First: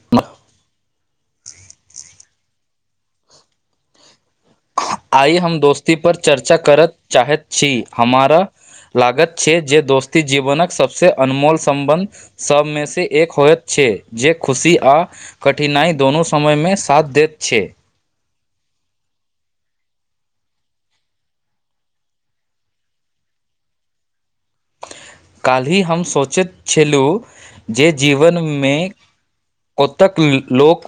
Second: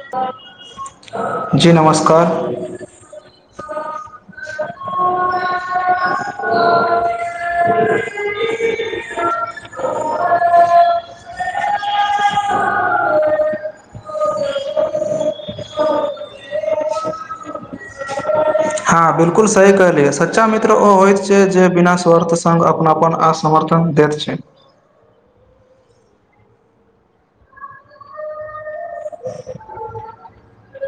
इ तऽ [unintelligible] जी नमस्कार। आइ हम दोस्ती पर चर्चा करय चाहैत छी हमारा लागत छैय जे दोस्ती जीवनक सबसँ अनमोल सम्बन्ध सबमे से एक होत छैय जे खुशी आ कठिनाइ दुनू समयमे साथ दैत छैय। हँ बिलकुल सही कहलियै सच्चा मित्र ओ होइत छैय जे बिना स्वार्थ सङ्ग अपनापन आ समर्थन दैत छैय। काल्हि हम सोचैत छलहुँ जे जीवनमे कतेक लोक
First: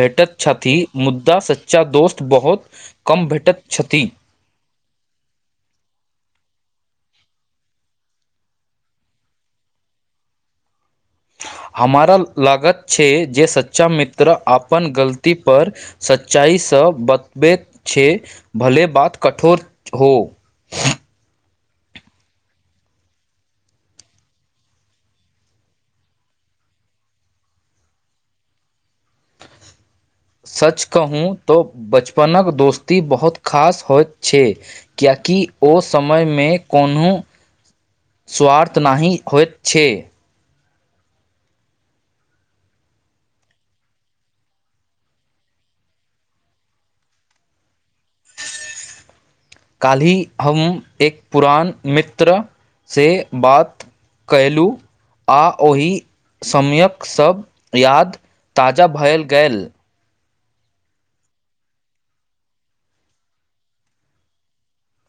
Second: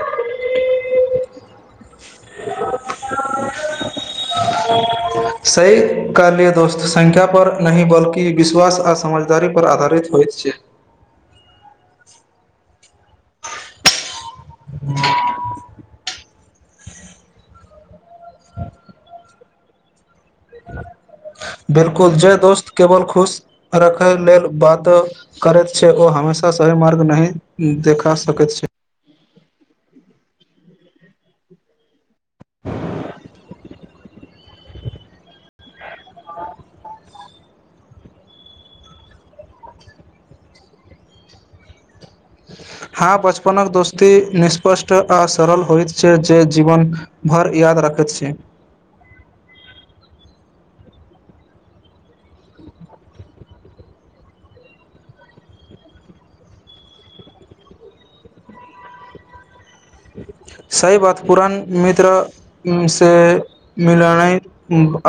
भेटैत छथि मुदा सच्चा दोस्त बहुत कम भेटैत छथि। सही कहलिए दोस्त संख्या पर नहि बल्कि विश्वास आ समझदारी पर आधारित होइत छैय। हमारा लागत छैय जे सच्चा मित्र तरह अपन गलती पर सच्चाइसँ बतबैत छैय भले बात कठोर हो। बिलकुल जे दोस्त केवल खुश रखय लेल बात करैत छैय ओ हमेशा सही मार्ग नहि देखा सकैत छैय। सच कह कहूँ तो बच अपनक दोस्ती बहुत खास होइत। छैय कियेकि ओ समयमे कोनो स्वार्थ नहि होइत छैय। हँ बचपनकक दोस्ती निःष्पष्ट आ सरल होइत छैय जे जीवन भर याद रखैत छैय। काल्हि हम एक पुरान मित्र से बात कयलहुँ आ ओहि समयक सब याद ताजा भएल गेल। सही बात पुरान मित्रसे मिलनैय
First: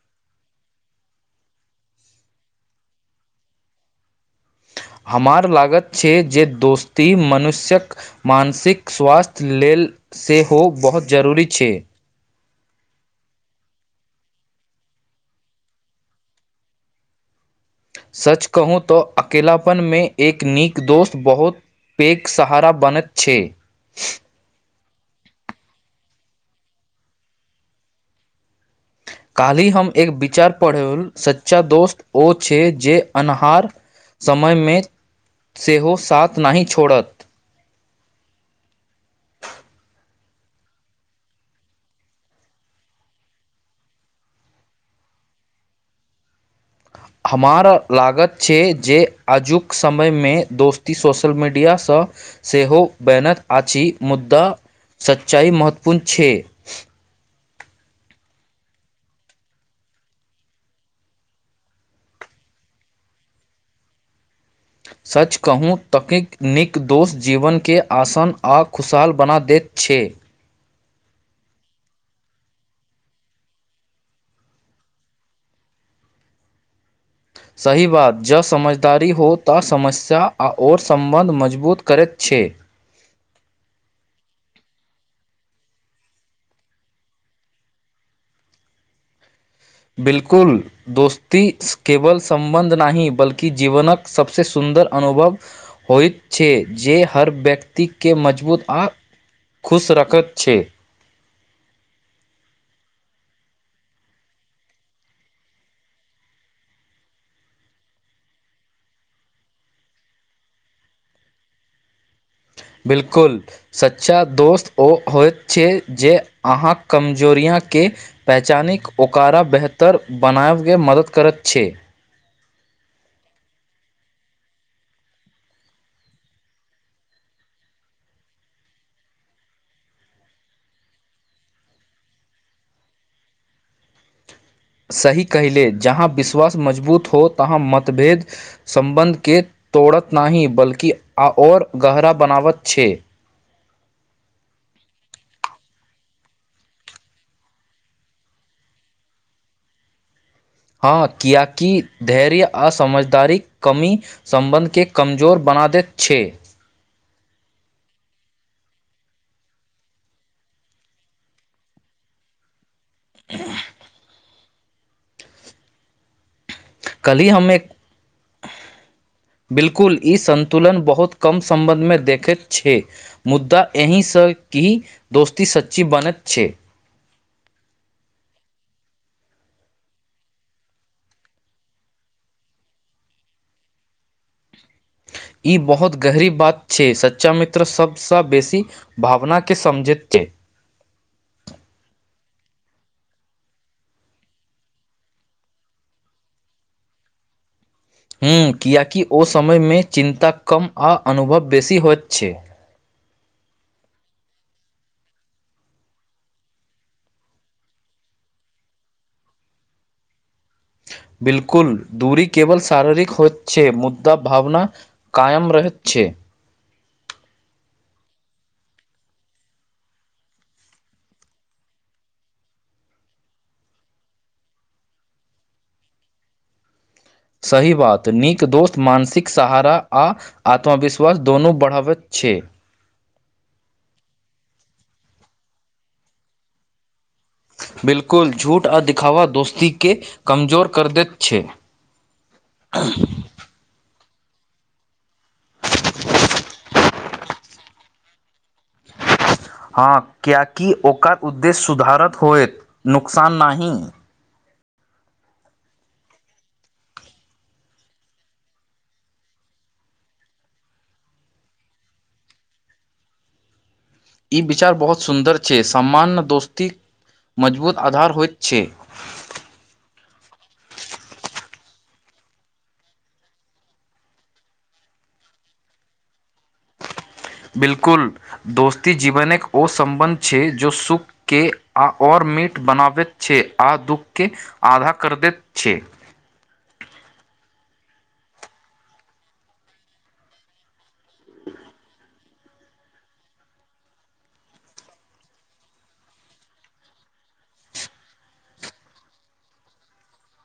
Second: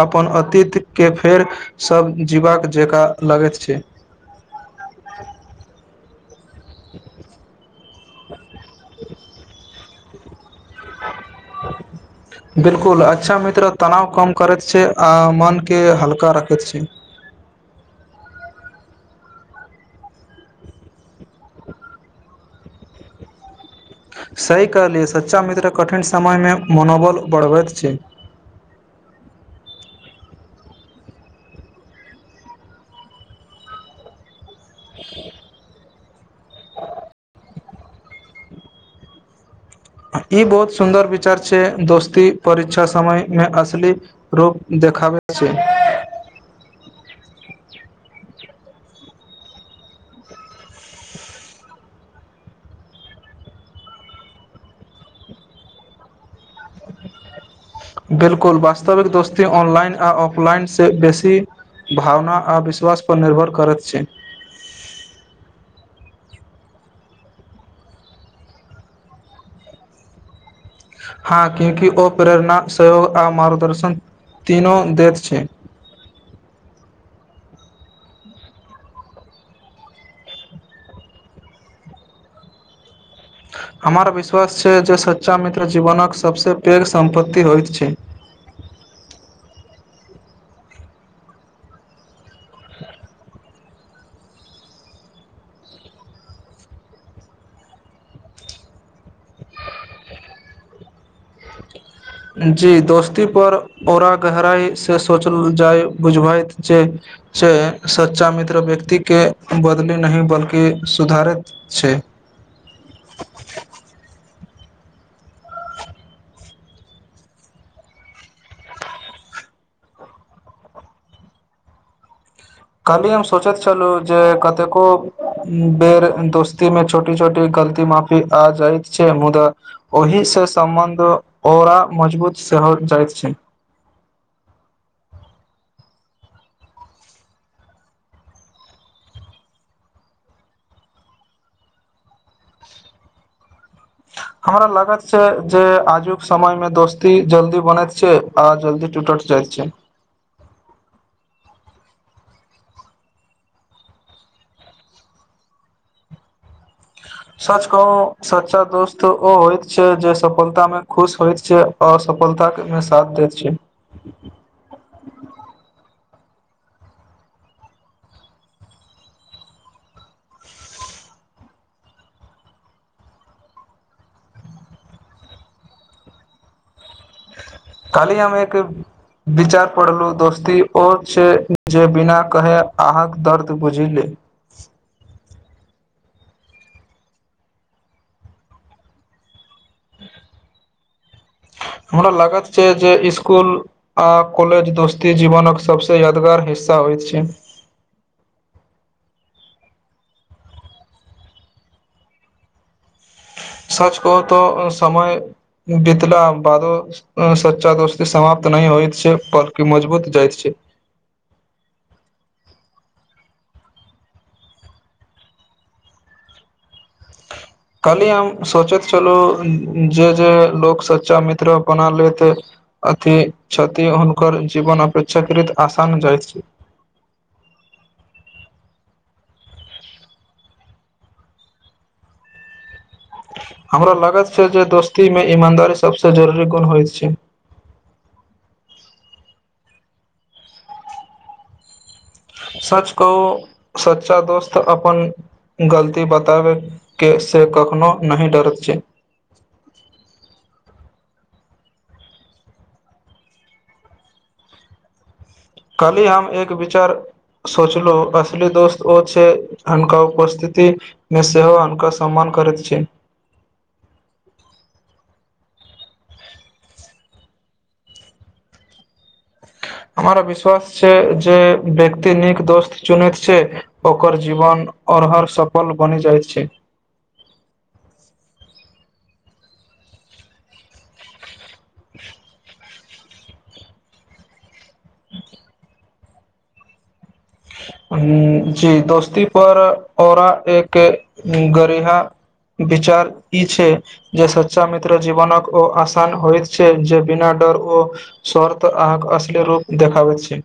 अपन अतीति के फेर सभ जीबाक जकाँ लगैत छैय। हमार लागत छैय जे दोस्ती मनुष्यक मानसिक स्वास्थ्य लेल से हो बहुत जरूरी छै। बिलकुल अच्छा मित्र तनाव कम करैत छै आ मनके हल्का राखैत छै। सच कहू तऽ अकेलपन मे एक नीक दोस्त। बहुत पैघ। सहारा बनैत छैय। सही कहलियै सच्चा मित्र कठिन समयमे मनोबल बढ़बैत छैय। काल्हि हम एक विचार पढ़ौ सच्चा दोस्त ओ छै जे अन्हार समयमे। सेहो। साथ नहि छोड़त। ई बहुत सुन्दर विचार छै दोस्ती परीक्षा समयमे असली रूप देखाबैत छै। हमरा लागत छै जे आजुक समयमे दोस्ती सोशल मीडियासँ सेहो बैनैत अछि मुदा सच्चाइ महत्वपूर्ण छै। बिलकुल वास्तविक दोस्ती ऑनलाइन आ ऑफलाइनसँ बेसी भावना आ विश्वासपर निर्भर करैत छै। सच कहूँ तकीक नीक दोष जीवनके आसान आ खुशहाल बना दैत छै। हँ क्यँकि ओ प्रेरणा सहयोग आ मार्गदर्शन तीनो दैत छै। सही बात जँ समझदारी हो तऽ समस्या आ आओर सम्बन्ध मजबूत करैत छै। हमर विश्वास छै जे सच्चा मित्र जीवनक सभसँ पैघ सम्पत्ति होइत छै। बिलकुल दोस्ती केवल। सं्बन्ध नहि बल्कि। जीवनक सभसँ सुन्दर अनुभव होइत छै जे हर व्यक्ति के मजबूत आ खुश रखैत छै। जी दोस्ती पर ओरा गहराइसँ सोचल जाय बुझबैत जे छै सच्चा मित्र व्यक्तिके बदली नहि बल्कि सुधारैत छै। बिल्कुल सच्चा दोस्त ओ होइत छै जे अहाँक कमजोरियाके पहचानिक ओका बेहतर बनाबके मदद करैत छै। कालहि हम सोचैत छलहुँ जे कतेको बेर दोस्तीमे छोटी छोटी गलती माफी आ जाइत छै मुदा ओहिीसँ सम्बन्ध ओकरा मजबूत सेहो जाइत छै। सही कहिले जहाँ विश्वास मजबूत हो तहाँ मतभेद सम्बन्धके तोड़त नाह बल्कि आ आओर गहरा बनावत छै। हमरा लागत छै जे आजुक समयमे दोस्ती जल्दी बनैत छै आ जल्दी टुूटट जाइत छै। हँ किएकि धैर्य आ समझदारीक कमी सम्बन्धकेँ कमजोर बना दैत छै। सच कहू सच्चा दोस्त ओ होइत छै जे सफलता मे खुश होइत छै आओर सफलतााके। मे साथ द छियै। कल्हि हमे बिलकुल ई सन्तुलन बहुत कम सम्बन्धमे देखैत छै मुद्दा एहिसँ कि दोस्ती सच्ची बनैत छै। काली हममे एक विचार पढ़लहु दोस्ती ओ छै जे बिना कहे अहक दर्द बुझि ले। ई बहुत गहरी बात छै सच्चा मित्र सभसँ बेसी भावना के समझैत छै। हमरा लागत छै जे इस्कुल आ कॉलेज दोस्ती जीवनक सभसँ यादगार हिस्सा होइत छै। हूँ किियकि ओ समयमे चिन्ता कम आ अनुभव बेसी होइत छै। सच कह त समय बीतला बादो सच्चा दोस्ती समाप्त नहिह होइत छै बल्कि मजबूत जाइतत छै। बिलकुल दूरी केवल शारीरिक हो छै मुद्दा भावना कायम रह छै। खाल्हि हम सोचैत छलहुँ जे जे लोक सच्चा मित्र बना लैत अथी छथि हुनकर जीवन अपेक्षाकृत आसान जाइत छै। सही बात नीक दोस्त मानसिक सहारा आ आत्मविश्वास दुनू बढ़ावैत छै। हमरा लागैत छै जे दोस्तीमे ईमानदारी सभसँ जरूरी गुण होइत छै। बिलकुल झूठ आ दिखाावा दोस्ती के कमजोर कर दैत छै। सच कहु सच। स दोस्त अपन। गलती बताबै। के से कखनो नहि डरत। छै हँ क क। ओकर उद्देश सुधारत होयत नुकसान नहि। काल्हि हम एक विचार सोचलहुँ असली दोस्त ओ छै हुनका उपस्थितिमे सेहो हुनका सम्मान करैत छै। ई विचार बहुत सुन्दर छै सामान्य दोस्तीक मजबूत आधार होइत छै। हमरा विश्वास छै जे व्यक्ति नीक दोस्त चुनैत छै ओकर जीवन आओर हर सफल बनि जाइत छै। बिलकुल दोस्ती जीवन एक ओ सं्बन्ध छै जो सुख के आ और मीठ बनाबैत छै आ दुःख के। आधा कर दैत छ। ह जी दोस्ती पर औरा एक। गरीमा। विचार ई छै जे सच्चा मित्र जीवनक ओ आसान होइत छै जे बिना डर ओ स्वर्थ अहाँके अश्लील रूप देखाबैत छै।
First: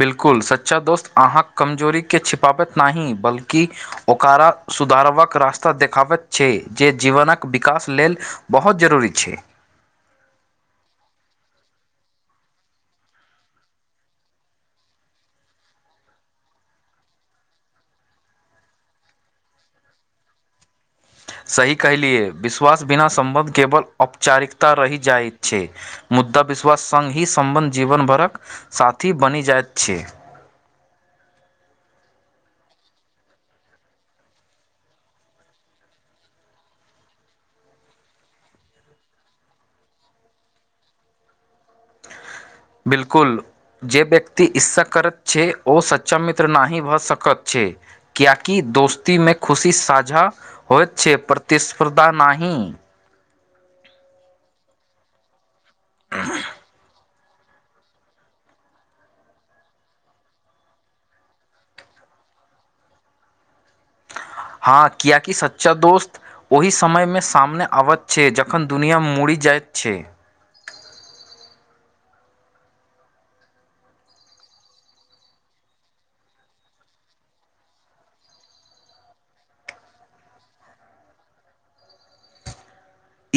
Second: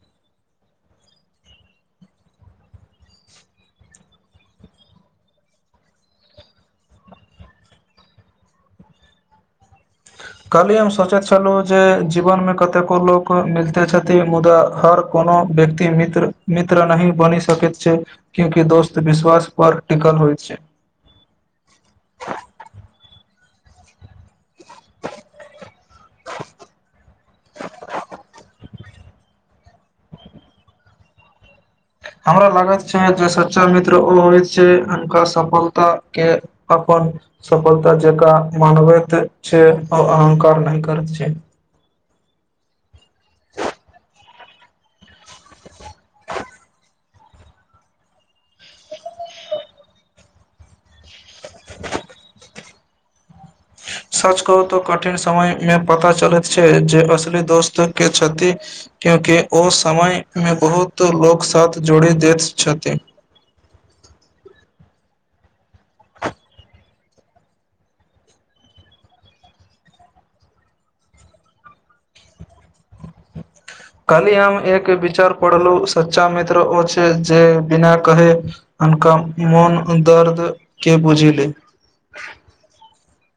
बिल्कुल सच्चा दोस्त अहाँक कमजोरीकेँ छिपाबैत नहिाह बल्कि ओकरा सुधारबाक रास्ता देखाबैत छै। जे जीवनक विकास लेल बहुत जरूरी छै। काल्हि हम सोचैत छलहुँ जे जीवनमे कतेको लोक मिलिते छथिन मुदा हर कोनो व्यक्ति मित्र मित्र नहि बनि सकैत छै क्यूँकि दोस्त विश्वासपर टिकल होइत छै। सही कहहिलियए विश्वास बिना सं्बन्ध केवल औपचारिकता रहि जाइत छै। मुद्दा विश्वास। सङ्ग ही सम्बन्ध जीवन भरक साथी बनि जाइत। छ। हमरा लागैत छै जे सच्चा मित्र ओ होइत छै हुनका सफलतााक के अपन सफलता जका मानबैत छै ओ अहंकार नहि करैत छै। बिलकुल जे व्यक्ति ईसा करैत छै ओ सच्चा मित्र नहि भऽ सकत छै कियाकि दोस्ती मे खुशी साझा होइत छै प्रतिस्पर्धा न। सच कहू तऽ कठिन समय। मे पता चलैत छै जे असली। दोस्त के छथि क्यूकि ओ समयमे बहुत लोक साथ जोड़ि दैत छथि। हँ किियकि सच्चा दोस्त ओहि समयमे सामने आबैत छै जखन दुनिआमे मड़ जाइत छै। काली आम एक विचार पड़ल सच्चा मित्र ओ छै जे बिना के हक मन दर्द के बूझि ले।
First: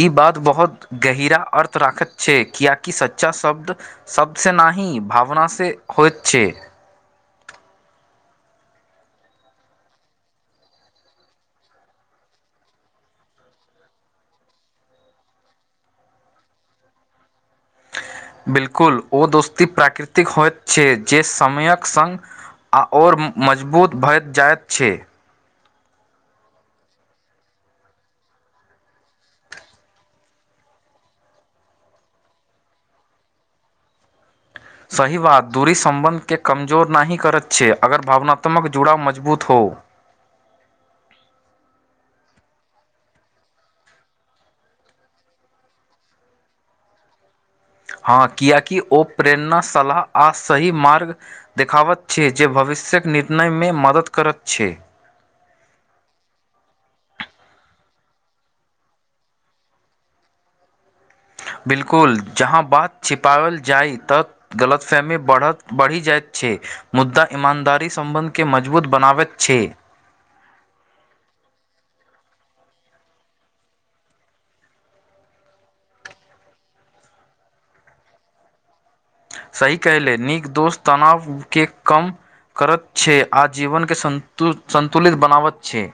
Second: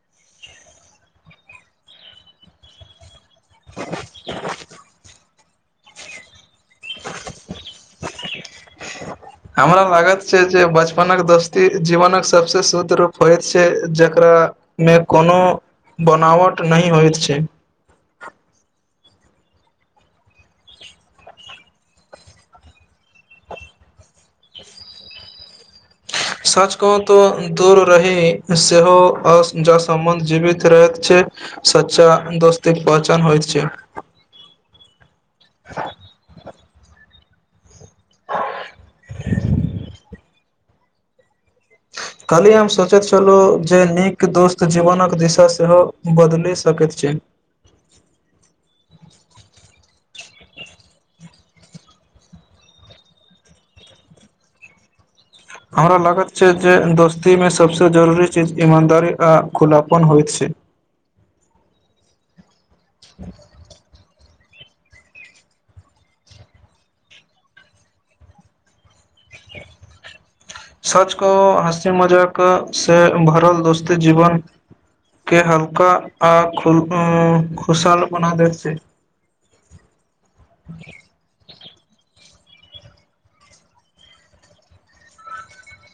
ई बात बहुत गहरा अर्थ राखत छै कियाकि सच्चा। शब्द शब्द से न ही भावनासँ। से होइ छै। हमरा लागत छै जे बचपनक दोस्ती जीवनक सबस शुद्ध रूप होयइत छै जकरा मे कोनो बनावट नहिही होइत छै। बिल्कुल ओ दोस्ती प्राकृतिक होइत छै जे समयक सङ्ग आ आओर मजबूत भए जाइत छै। सच कह तो दूर रहि सेहो ज सम्बन्ध जीवित रहैत छै सच्चा दोस्ती पहचान होइत छै। सही बात दूरी सं्बन्ध के कमके जोर नहिी करैत छियै। अगर भावनात्मक जुड़ाव मजबूत हो। कालहि हम सोचैत छलहुँ जे नीक दोस्त जीवनक दिशा सेहो बदलि सकैत छी हँ किियकि ओ प्रेरणा सलाह आ सही मार्ग देखाबैत छै जे भविष्यक निर्णयमे मदद करैत छै। हमरा लागैत छै जे दोस्तीमे सभसँ जरूरी चीज ईमानदारी आ खुलापन होइत छै। बिल्कुल। जहाँ बात छिपाओल जाइ तऽ। गलतफहमी बढ़ि जाइत छै मुद्दा ईमानदारी सम्बन्ध के मजबूत बनाबैत छै। सच को हँसी मजाक से भरल दोस्ती जीवन के हल्का आ ख खुशहाल बना देते। सही कह ले नीक दोस्त तनाव के कम। करत छै आ जीवन के संतु संतुलित बनावत छै।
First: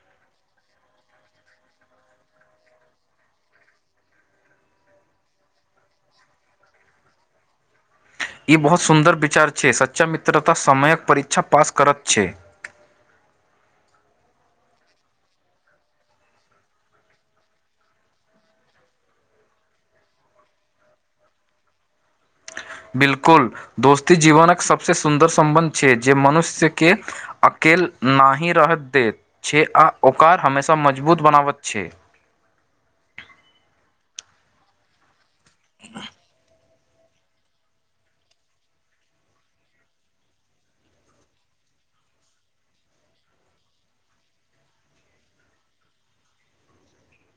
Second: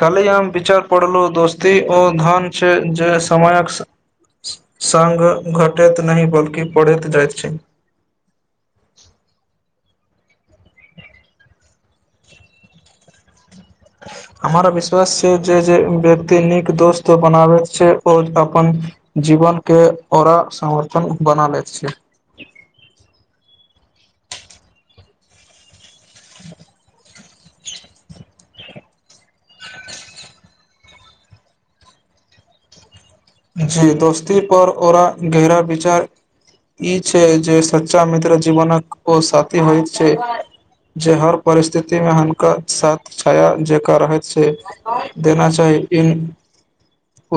काल्हि आ हम विचार पढ़लहुँ दोस्ती ओ धन छै जे समयक सङ्ग घटैत नहि बल्कि पढ़ैत जाइत छै। ई बहुत सुन्दर विचार छै। सच चा मित्रता समयक परीक्षा पास करत छै। हमरा विश्वास छै जे जे व्यक्ति नीक दोस्त बनाबैत छै आओर अपन जीवनके ओरा समर्पन बना लैत छै। बिलकुल दोस्ती जीवनकक सबसँ सुन्दर सं्बन्ध छै। जे मनुष्यके। अकेल नहिहि रहत दत छै आ ओकर हमेशा मजबूत बनाबैत छै। जी दोस्ती पर ओरा गहरा विचार ई छै। जे सच्चा मित्र जीवनक ओ साथी होइत छै। जे हर परिस्थिति मे हुनका साथ छाया जेक रहैत छै। देना चाही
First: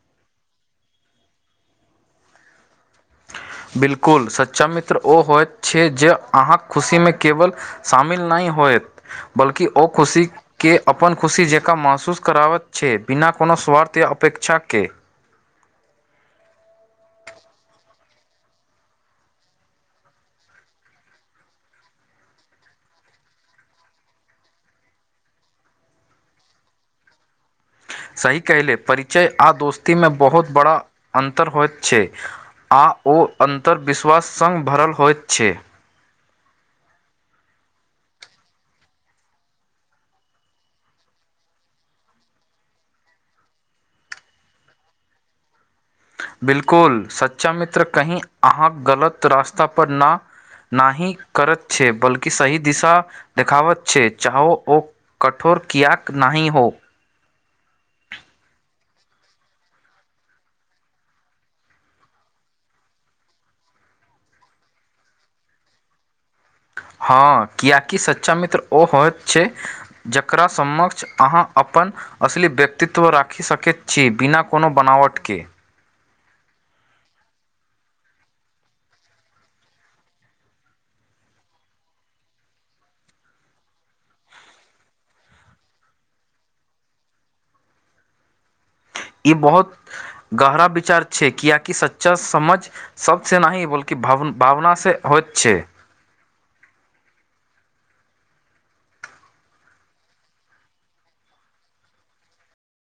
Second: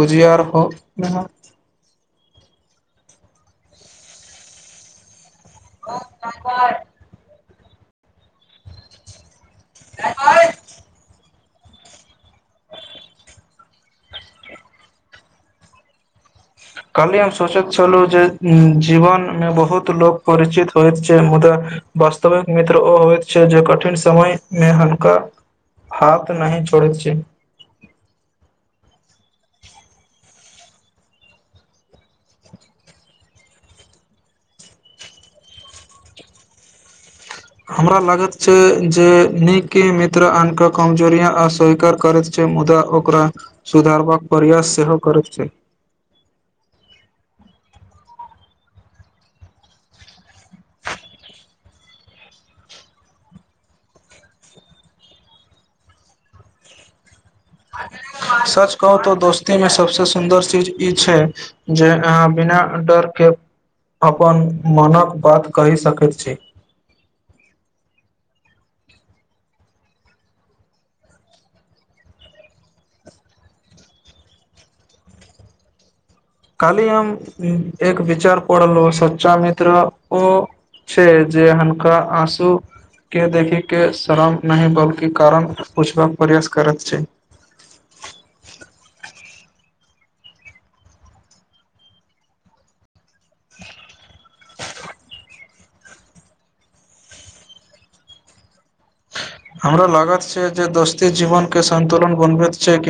उुजियार हो। ब। बिल्कुल सच्चा मित्र ओ होयत। छै। जे अहाँ खुशीमे केवल। शामिल नहि होत। बल्कि ओ खुशीके अपन खुशी जे। ा महसूस कराबैत छै। बिना कोनो स्वार्थ या अपेक्षाके। काल्हि हम सोचैत छलहुँ जे जीवनमे बहुत लोक परिचित होइत छै। मुदा वास्तविक मित्र ओ होइत छै। जे कठिन समयमे हुनका हाथ नहि छोड़ैत छै। सही कहलै परिचय आ दोस्तीमे बहुत बड़ा अन्तर होइत छै। आ ओ अन्तर्विश्वास सङ्ग भरल होइत छै। हमरा लागैत छै जे नीके मित्र आन क कमजोर अस्वीकार करैत छै। मुदा ओकरा सुधारबाक प्रयास सेहो करैत छै। बिलकुल सच्चा मित्र कही अहाँ गलत रास्ता पर न नी करैत छै बल्कि सही दिशा देखाबत छै चाहो ओ कठोर किएक नी हो। सच कहू तऽ दोस्ती मे सबस सुन्दर चीज ई छै जे अहाँ बिना डर के अपन मनक बात कहि सकैत छी। हँ किएकि सच्चा मित्र ओ होइत छै जकरा समक्ष अहाँ अपन असली व्यक्तित्व राखि सकैत छी बिना कोनो बनावटके। काली हम एक विचार पढ़लहु सच्चा मित्र ओ छै जे हनका आँसू के देखिक के शरम नहि बल्कि कारण पूछबाक प्रयास करैत छै। ई बहुत गहरा विचार छै किआकि सच्चा समझ। सबसँेनाही बोलकि भ भावना से होइत छै। हमरा लागात छै जे दोस्ती जीवन के सन्तुलन बनबैत छै कि।